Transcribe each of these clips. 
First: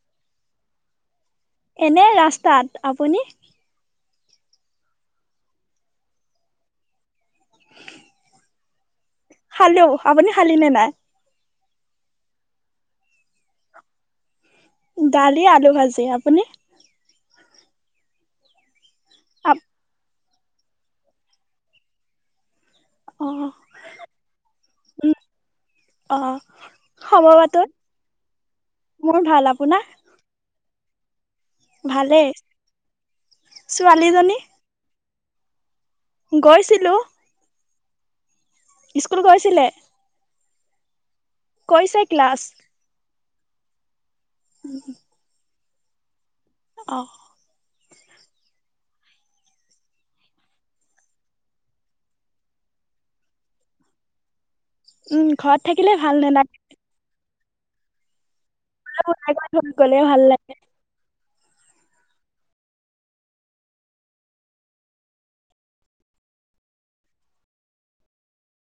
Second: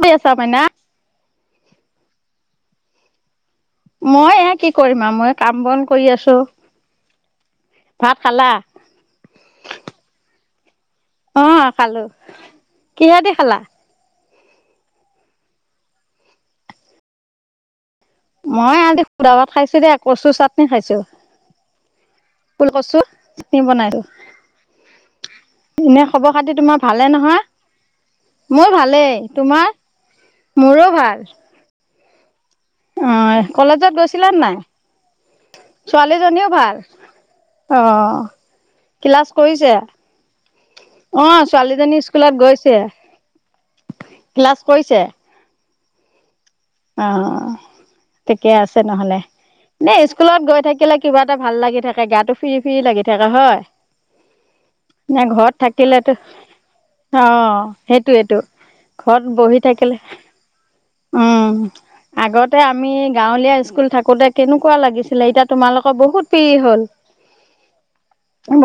দি আছ মাইনা। এনে ৰাস্তাত। আপুনি? মই এ কি কৰিম আৰু মই কাম বন কৰি আছোঁ। ভাত খালা? খালো। আপুনি খালে নে নাই? অ খালো। কিহেদি খালা? দালি, আলু ভাজি। আপুনি? মই এয়াদেখোন সুদাভাত আপ খাইছো দে। কচু চাত কেনে খাইছো। ফুল কচু অ চাতনি বনাইছো। উম এনে অ খবৰ খাতি তোমাৰ ভালে খবৰ নহয়? বাতৰি মোৰ ভালেই? ভাল তোমাৰ? আপোনাৰ মোৰো। ভাল। ভালে। অ কলেজত গৈছিলা নাই? হয়। ছোৱালীজনীও ভাল। গৈছিলো অ স্কুল ক্লাছ গৈছিলে কৰিছে? অ কৈছে ছোৱালীজনী ক্লাছ স্কুলত গৈছে। ক্লাছ কৰিছে? অ ঠিকে আছে। নহলে। এ স্কুলত গৈ থাকিলে কিবা এটা ভাল লাগি থাকে গাটো ফ্ৰী ফ্ৰী লাগি থাকে হয়? না উম ঘৰত থাকিলে থাকিলেতো ভাল নালাগে অ সেইটোয়েটো। ফোন কৰিলে ভাল লাগে। উম আগতে আমি গাঁৱলীয়া স্কুল থাকোতে কেনেকুৱা লাগিছিলে। এতিয়া তোমালোকৰ বহুত ফ্ৰী হ'ল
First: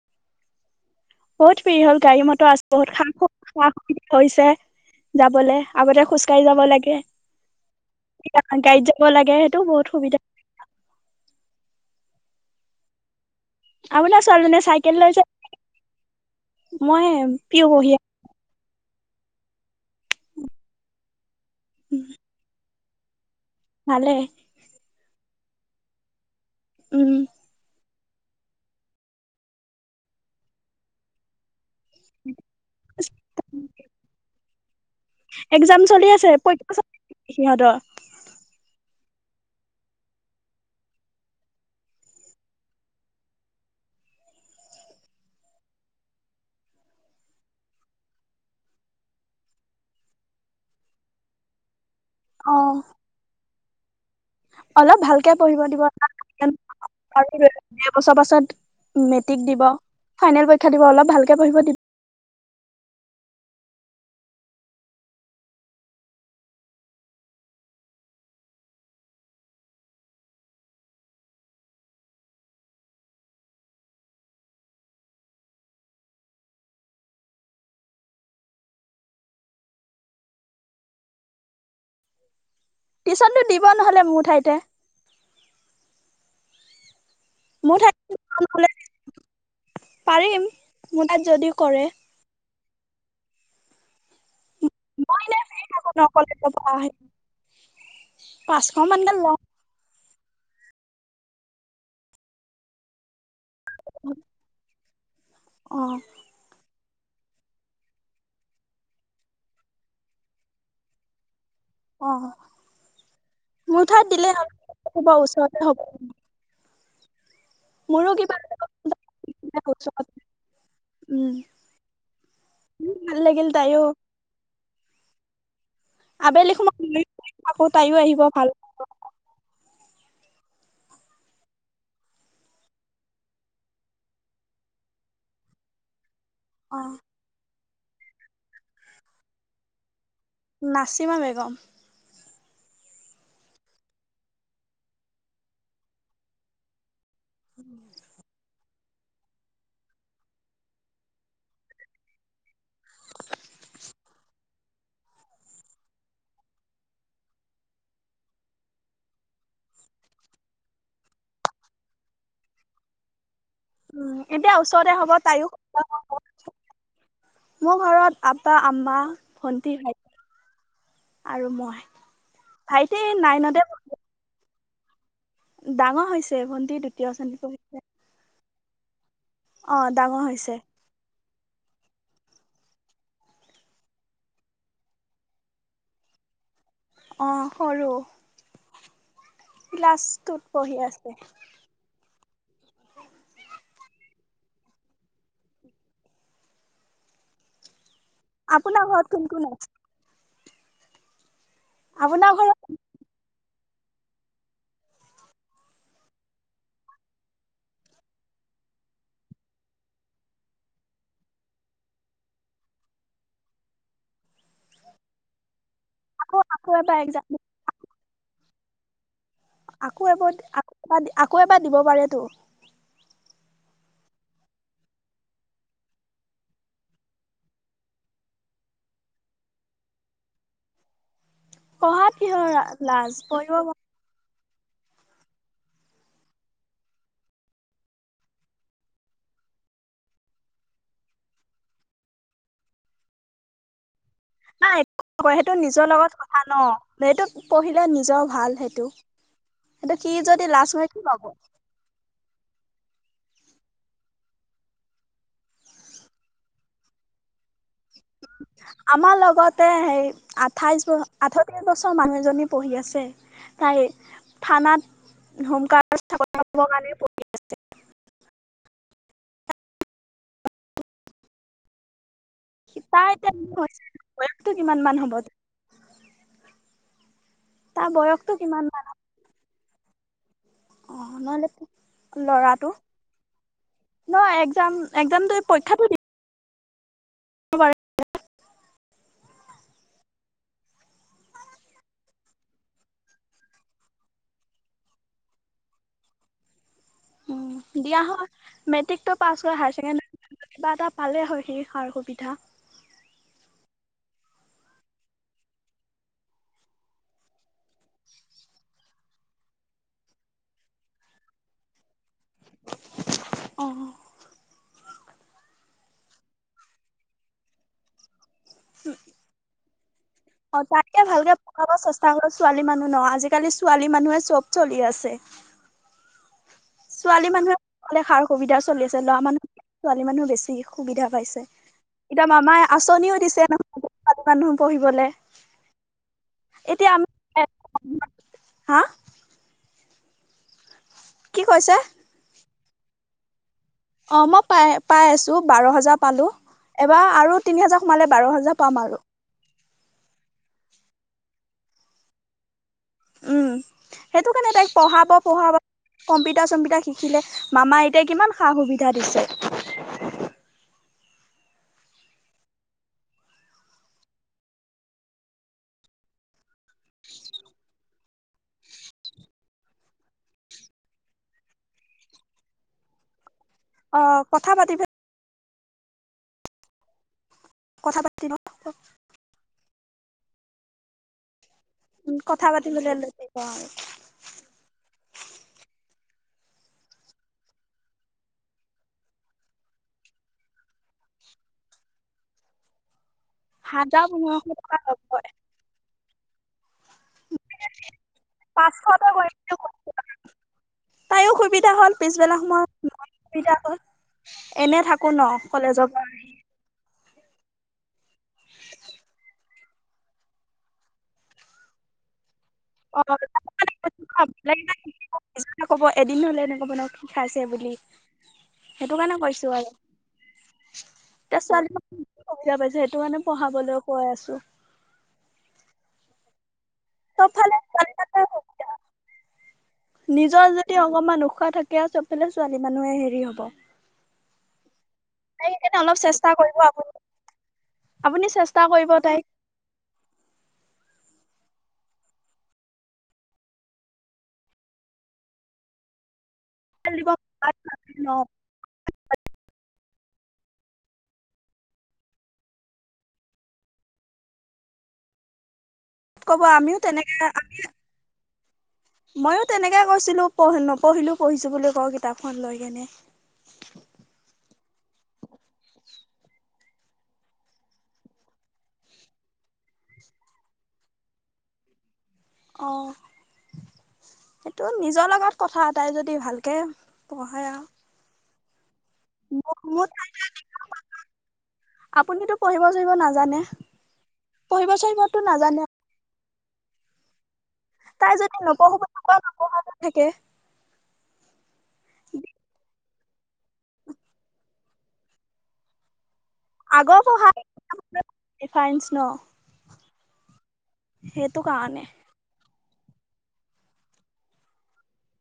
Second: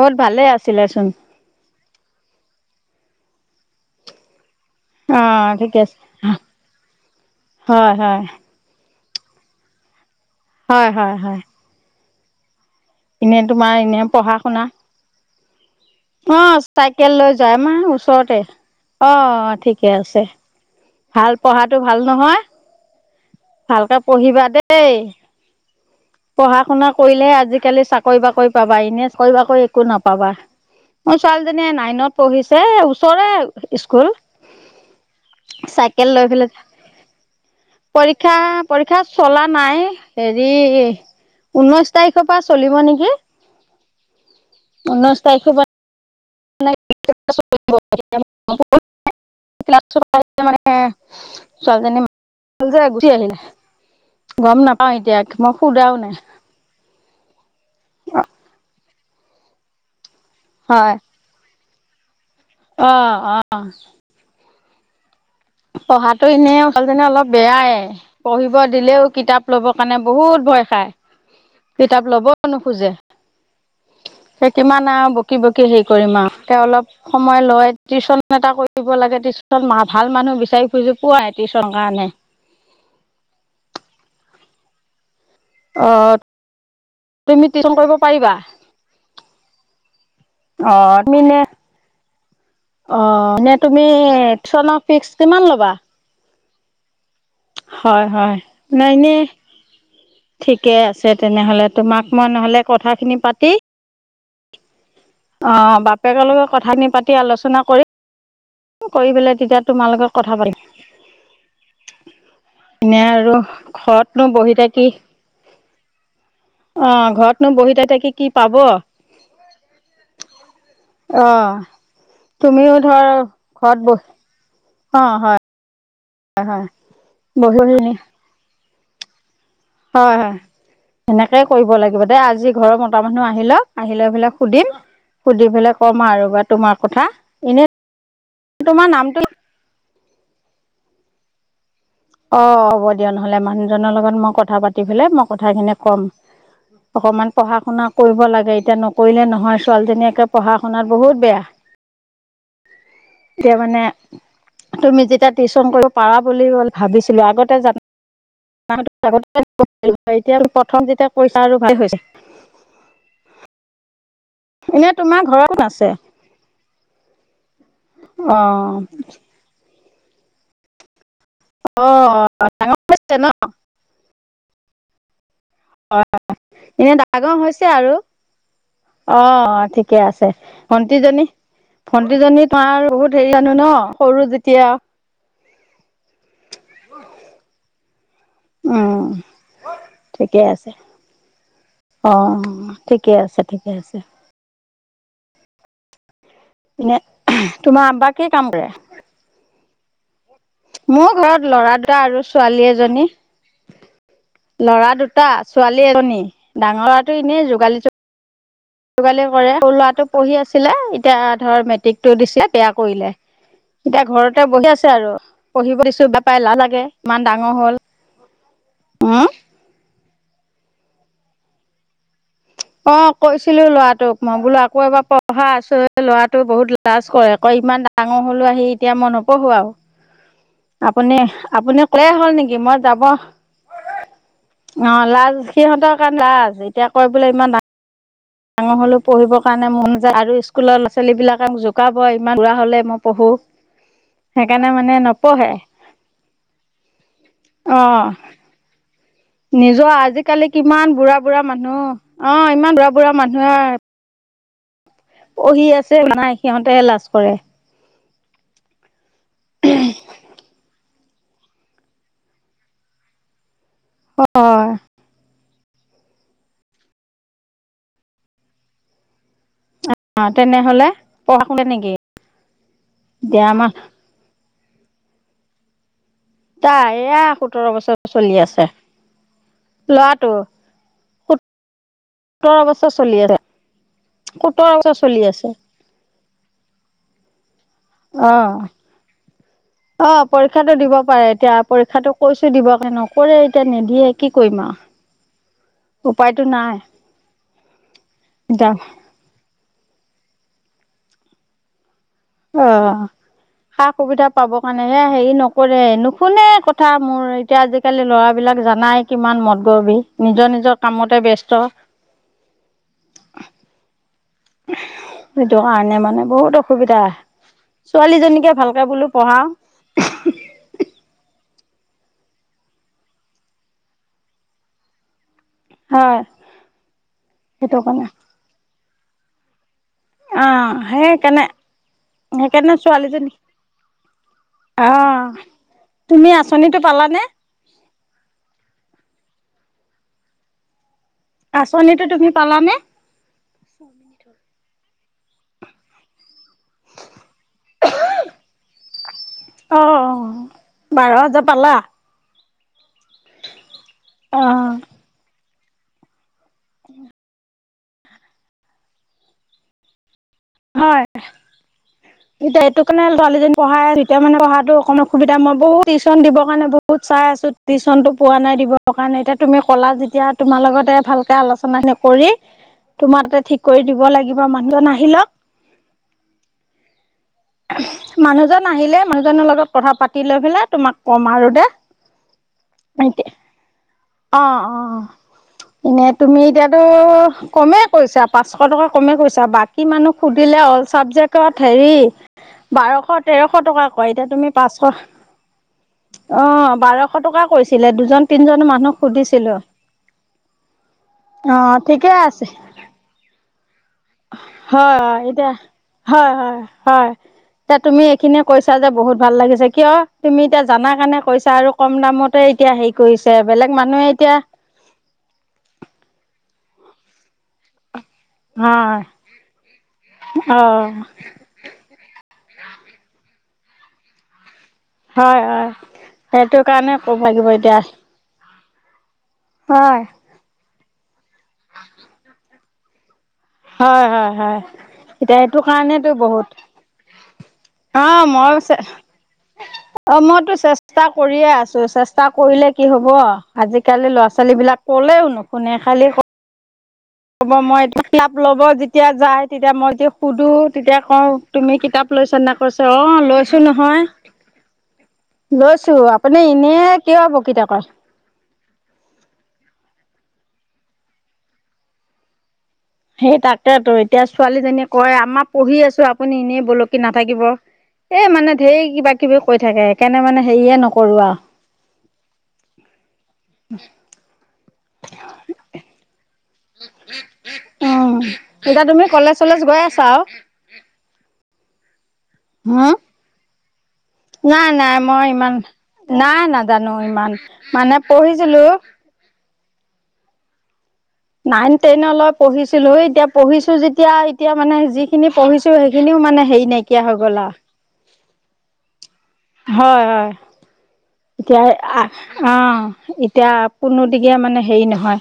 বহুত ভালে আছিলে। চোন বহুত ফ্ৰী হল গাড়ী মটৰ আছে বহুত খা খুৱাক হৈছে অ যাবলে ঠিকে আছে। আগতে খোজ কঢ়ি যাব লাগে। হয় হয় এতিয়া গাড়ী কব লাগে সেইটো বহুত সুবিধা। হয় হয় হয়। এনে তোমাৰ এনে আপোনাৰ পঢ়া শুনা? ছোৱালীজনীয়ে চাইকেল লৈছে অ মই চাইকেল লৈ যায় পিয়ো আমাৰ বহি আছো। ওচৰতে। অ ঠিকে আছে। ভাল পঢ়াটো ভাল নহয়। ভালকে ভালে পঢ়িবা দেই। পঢ়া শুনা উম, কৰিলেহে আজিকালি চাকৰি কৰিবা কৰিবা বাৰিনেচ কৰিবা কৈ একো নাপাবা মোৰ ছোৱালীজনী নাইনত পঢ়িছে ওচৰে স্কুল একজাম চাইকেল চলি লৈ আছে পেলাই পৰীক্ষা চলি আছে সিহঁতৰ ক্ষাত চলা নাই হেৰি ঊনৈশ তাৰিখৰ পৰা চলিব নেকি ঊনৈশ তাৰিখৰ পৰা [unintelligible] মানে, অ', ছোৱালীজনী [unintelligible] গম নাপাও অলপ এতিয়া ভালকে মই পঢ়িব দিব সোধাও নাই এবছৰ পাছত মেট্ৰিক দিব। ফাইনেল পৰীক্ষা দিব হয় অলপ ভালকে পঢ়িব দি অ' অ' পঢ়াটো এনেও, ছোৱালীজনী অলপ বেয়াই, পঢ়িব দিলেও কিতাপ লব কাৰণে বহুত ভয় খায়। কিতাপ লবও নোখোজে। হে কিমান আৰু বকি বকি হেৰি কৰিম আৱ হে অলপ সময় লয়। টিউচন এটা কৰিব লাগে টিউচন ভাল মানুহ বিচাৰি ফুৰিছো পুৱাই টিউচন কাৰণে। টিউচনটো দিব নহ'লে, মোৰ ঠাইতে। অ' তুমি টিউচন মোৰ কৰিব পাৰিবা ঠাইত পাৰিম মোৰ ঠাইত যদি কৰে। অ'নে তুমি টিউচনৰ ফিছ মই এনে কিমান ফ্ৰী ল'বা থাকো [unintelligible] হয়, হয়। পাঁচশ মই মানকে এনে লওঁ ঠিকে আছে তেনেহ'লে, তোমাক মই নহ'লে কথাখিনি পাতি [inaudible] অ' বাপেকৰ লগত কথাখিনি পাত আলোচনা কৰি, কৰি পেলাই তেতিয়া তোমা লগত কথা পাতিম। অ', এনে আৰু মোৰ ঠাইত ঘৰতনো দিলে বহি থাকি হ'ব ওচৰতে হ'ব অ' ঘৰত নোঁ বহিতে মোৰো থাকি কি কিবা পাব। অ' ওচৰত উম, তুমিও ধৰ ভাল লাগিল ঘৰত তাইও বহি অ' হয়। হয় আবেলি হয় সময়ত [unintelligible] বহি আকৌ বহি নি তাইও আহিব ভাল হয়, হয়। সেনেকেই কৰিব লাগিব, দে আজি ঘৰৰ মতা মানুহ আহি লওক। আহি লৈ পেলাই সুধিম সুধি পেলাই কম আৰু তোমাৰ অ' কথা এনে তোমাৰ নামটো নাচিমা বেগম। অ হ'ব দিয়া নহলে, মানুহজনৰ লগত মই কথা পাতি পেলাই মই কথাখিনি ক'ম! অকমান পঢ়া শুনা কৰিব লাগে। এতিয়া নকৰিলে নহয়, ছোৱালীজনীয়েকে পঢ়া শুনাত বহুত বেয়া। এতিয়া মানে, তুমি যেতিয়া টিউচন কৰিব পাৰা বুলিলে ভাবিছিলো আগতে, [unintelligible] এতিয়া প্ৰথম যেতিয়া পইছা আৰু ভাল হৈছে। উম, এতিয়া এনে ওচৰতে হ'ব তোমাৰ ঘৰত তাইও। কোন আছে মোৰ ঘৰত অ আপা, আম্মা, ভন্টি। আৰু মই অ ভাইটি নাইনতে পঢ়ি ডাঙৰ অঁ হৈছে ভন্টি এনে দ্বিতীয় ডাঙৰ শ্ৰেণীত হৈছে পঢ়িছে। আৰু অঁ অ' ঠিকে ডাঙৰ আছে হৈছে ভটিজনী ভণ্টিজনী তোমাৰ বহুত হেৰি জানো ন সৰু যেতিয়া অঁ সৰু উম ক্লাছ ঠিকে টুত আছে পঢ়ি অঁ ঠিকে আছে ঠিকে আছে উমম এনে তোমাৰ আম্বাক আপোনাৰ ঘৰত কোন কোন আছে মোৰ ঘৰত ল'ৰা দুটা আৰু আপোনাৰ ঘৰত ছোৱালী এজনী লৰা দুটা ছোৱালী এজনী ডাঙৰ লৰাটো এনেই যোগালী যোগালি কৰে লৰাটো পঢ়ি আছিলে এতিয়া ধৰ মেট্ৰিকটো দিছিল বেয়া কৰিলে এতিয়া ঘৰতে বহি আছে আৰু পঢ়িব দিছো বে আকৌ পাই এলাহ আকৌ লাগেড় এবাৰ এক্সাম ইমান ডাঙৰ হ'ল উম আকৌ এবাৰ আকৌ এবাৰ আকৌ এবাৰ দিব পাৰেতো অ কৈছিলো লৰাটোক মই বোলো আকৌ এবাৰ পঢ়া আছো ল'ৰাটোক বহুত লাজ কৰে আকৌ ইমান ডাঙৰ হলো আহি এতিয়া মই নপঢ়ো আৰু আপুনি আপুনি কয় পঢ়াত হ'ল কিহৰ নেকি মই যাব লাজ পঢ়িব অঁ লাজ সিহঁতৰ কাৰণে লাজ এতিয়া কৈ বোলে ইমান দা ডাঙৰ হ'লেও পঢ়িবৰ কাৰণে মন যায় আৰু স্কুলৰ ল'ৰা ছোৱালীবিলাকে মোক জোকাব ইমান দূৰা হ'লে মই পঢ়োঁ নাই একোয় সেইটো নিজৰ লগত কথা ন এইটোোক পঢ়িলে অ। নিজৰ ভাল সেইটো নিজৰ সেইটো সি আজিকালি যদি লাজ কিমান হয় কি বুঢ়া পব বুঢ়া মানুহ অ ইমান বুঢ়া বুঢ়া মানুহে পঢ়ি আছে মানে সিহঁতহে লাজ কৰে আমাৰ লগত আগতে সেই আঠাইছ ব আঠত্ৰিশ বছৰ মানুহ এজনী পঢ়ি আছে। তাই হয় থানাত হোমগাৰ্ড কথাকে পঢ়া আছে অঁ অঁ তেনেহলে পঢ়া শুনে নেকি? তাই এতিয়া আমাৰ এতিয়া কিমান মান হ'ব আই ইয়া সোতৰ তাৰ বছৰ বয়সটো চলি কিমান আছে মান লৰাটো অ নহ'লে সোতৰ লৰাটো বছৰ চলি আছে ন সোতৰ একজাম বছৰ চলি একজাম আছে পৰীক্ষাটো দি। অ বাই অ অ পৰীক্ষাতটো দিব পাৰে এতিয়া পৰীক্ষাতটো কৈছো দিব কে নকৰে এতিয়া নিদিয়ে কি কৰিম আৰু উপায়তো নাই। উ দিয়া হয় এতিয়া মেট্ৰিকটো পাছ কৰা হায়াৰ ছেকেণ্ডেৰী কিবা এটা পালে হয় সেষ সুবি। অ সা সুবিধা পাব কাৰণে হে হেৰি নকৰে নুশুনে কথা মোৰ এতিয়া আজিকালি ল'ৰাবিলাক জানাই কিমান মদ গৰভি নিজৰ নিজৰ কামতে ব্যস্ত। অ সেইটো কাৰণে মানে বহুত অসুবিধা ছোৱালীজনীকে ভালকে বোলো পঢ়াও। অ তাতকে ভালকে পঢ়াব চেষ্টা কৰ ছোৱালী মানুহ নহ আজিকালি ছোৱালী মানুহে চব চলি আছে। হয় ছোৱালী সেইটো মানুহে কাৰণে সাৰ সুবিধা চলি আছে ল'ৰা মানুহ। ছোৱালী মানুহ অ বেছি সুবিধা পাইছে সেইকাৰণে এতিয়া মামাই সেইকাৰণে আঁচনিও ছোৱালীজনী দিছে নহয় ছোৱালী মানুহ অ পঢ়িবলে তুমি আঁচনিটো এতিয়া পালানে আমি হা কি কৈছে আঁচনিটো তুমি পালা নে? অ মই পায় পাই আছো বাৰ হাজাৰ পালো এবাৰ আৰু তিনি হাজাৰ সোমালে বাৰ হাজাৰ পাম আৰু অ অ বাৰ হাজাৰ পালা উম সেইটো অ কাৰণে তাইক পঢ়াব পঢ়াব। কম্পিউট কম্পিউটাৰ চমপিতা শিকিলে মামা এতিয়া কিমান সা সুবিধা দিছে। হয় এতিয়া এইটো কাৰণে ছোৱালীজনী পঢ়াই আছো এতিয়া মানে পঢ়াতটো অকমান অসুবিধা মই বহুত টিউশচন দিবৰ কাৰণে বহুত চাই আছো টিউশনতটো পোৱা নাই দিব কাৰণে এতিয়া তুমি ক'লা যেতিয়া তোমাৰ লগতে ভালকে আলোচনা কৰি তোমাৰ তাতে ঠিক। কৰি অ দিব লাগিব কথা পাতি মানুহজন আহিলক কথা পাতি মানুহজন আহিলে মানুহজনৰ লগত। কথা পাতি লৈ পেলাই তোমাক ক'ম আৰু দে উ কথা পাতি বৈ এতিয়া ক অ অ এনে তুমি এতিয়াতো কমেই কৈছা পাঁচশ টকা কমে কৈছা বাকী মানুহ সুধিলে অল চাবজেক্টত হেৰি বাৰশ তেৰশ টকা হাজাৰ কয় এতিয়া পোন্ধৰশ তুমি টকা পাঁচশ ল'বই, অ বাৰশ টকা কৰিছিলে দুজন তিনিজন পাঁচশ মানুহ টকা কৰিম সুধিছিলো বুলি কৈছে। তাইৰো অ সুবিধা হ'ল ঠিকে পিছবেলা আছে সময়ত মোৰ সুবিধা হ'ল, এনে হয় থাকো ন এতিয়া কলেজৰ পৰা আহি। হয় হয় হয় এতিয়া তুমি এইখিনিয়ে কৈছা যে বহুত ভাল লাগিছে কিয় তুমি এতিয়া জানা কাৰণে কৈছা আৰু কম দামত এতিয়া হেৰি অ' কৰিছে বেলেগ মানুহে এতিয়া ক'ব এদিন হলে ন বনাওঁ খাইছে বুলি সেইটো হয় কাৰণে কৈছো আৰু অ', এতিয়া ছোৱালী বুা পাইছে সেইটো মানে পঢ়াবলৈ কৈ আছো হয় হয় সেইটো কাৰণে ক'ম লাগিব চবফালে এতিয়া। ছোৱালী মানুহে হয় নিজৰ যদি তে অকমান উশাহ থাকে আৰু চব পালে ছোৱালী মানুহে হেৰি হ'ব হয় হয় হয়। এতিয়া তাইক সেইটো সেইকাৰণে অলপ কাৰণেতো চেষ্টা বহুত কৰিব আপুনি, অ আপুনি মই চেষ্টা কৰিব তাইক অ মইতো চেষ্টা কৰিয়ে আছো চেষ্টা কৰিলে কি হ'ব আজিকালি ল'ৰা ছোৱালীবিলাক ক'লেও নুশুনে খালি দিব হ'ব মই এইটো ন কলাপ ল'ব যেতিয়া যায় তেতিয়া মই য়া সুধো তেতিয়া ক তুমি কিতাপ লৈছা নে কৈছা অ লৈছো নহয় লৈছো। আপুনি কব এনে আমিও তেনেকে কিয় আমি বকিতা কয় ময়ও তেনেকে কৈছিলো। পঢ ন পঢ়িলোও পঢিছো বুলি কওঁ কিতাপখন লৈ কেনে সেই তাকেতো এতিয়া ছোৱালীজনীয়ে কয় আমাৰ পঢ়ি আছো আপুনি এনেই বলকি নাথাকিব এই মানে ধঢেৰ কিবা কিবি কৈ থাকে সকাৰণে মানে হেৰিয়ে নকৰো আৰু অঁ এইেইটো নিজৰ লগত কথা এটাই যদি ভালকে পঢ়ায় আৰু তেতিয়া তুমি কলেজ চলেজ গৈ মোৰ আছা আৰু আপুনিতো পঢ়িব যিব হম নাজানে? নাই পঢ়িব নাই চঢ়িবতো মই ইমান। নাজানে নাই নাজানো ইমান মানে তাই যদি পঢ়িছিলো নপঢ়ো [unintelligible] থাকে নাইন-টেনলৈ পঢ়িছিলো, এতিয়া পঢ়িছোঁ যেতিয়া, এতিয়া মানে যিখিনি পঢ়িছোঁ সেইখিনি খিনিও মানে হেৰি নাইকিয়া হৈ গ'ল আৰু। এই ফাইনছ ন? হয় হয়। সেইটো এতিয়া কাৰণে অ' এতিয়া কোনোদিগীয়া মানে হেৰি নহয়।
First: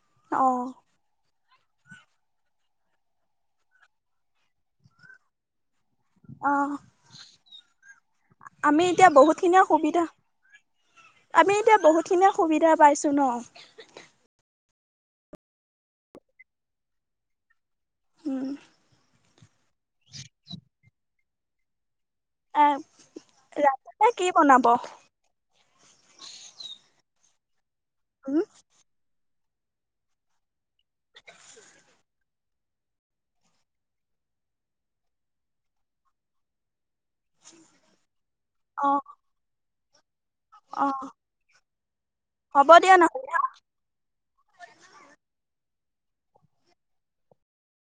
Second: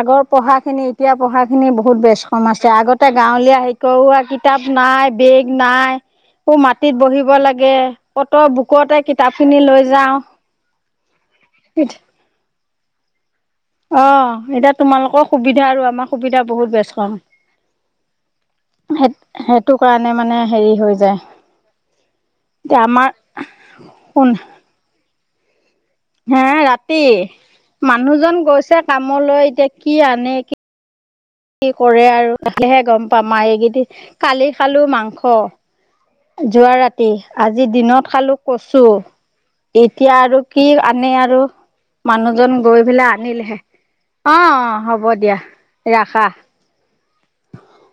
আগৰ অ পঢ়াখিনি, এতিয়া পঢ়াখিনি সেইখিনি বহুত বেছ-কম আছে, আগতে গাঁৱলীয়া শিক্ষা কিতাপ নাই, বেগ নাই। অ মাটিত বহিব লাগে, অত আমি বুকতে এতিয়া কিতাপখিনি বহুতখিনিয়ে লৈ সুবিধা যাও। আমি এতিয়া বহুতখিনিয়ে সুবিধা পাইছোঁ ন। অহ। এতিয়া তোমালোকৰ সুবিধা আৰু আমাৰ সুবিধা বহুত বেচ কম। উম। হয়। টো কাৰণে মানে হেৰি হৈ যায়। আহ। এতিয়া আমাৰ ৰাতিকে শুন কি বনাব? হে ৰাতি? উম মানুহজন গৈছে কামলৈ টিয়া কি আনে, কি কি কৰে আৰু আহিলেহে গম পাম আৰু এইকেইটি, কালি খালো মাংস। যোৱা ৰাত টি। আজি দিনত খালো কছু। অ এক এতিয়া আৰু কি অ আনে আৰু? মানুহজন হ'ব গৈ দিয়া পেলাই নহ'লে আনিল হে। অ' হ'ব দিয়া। ৰাখা।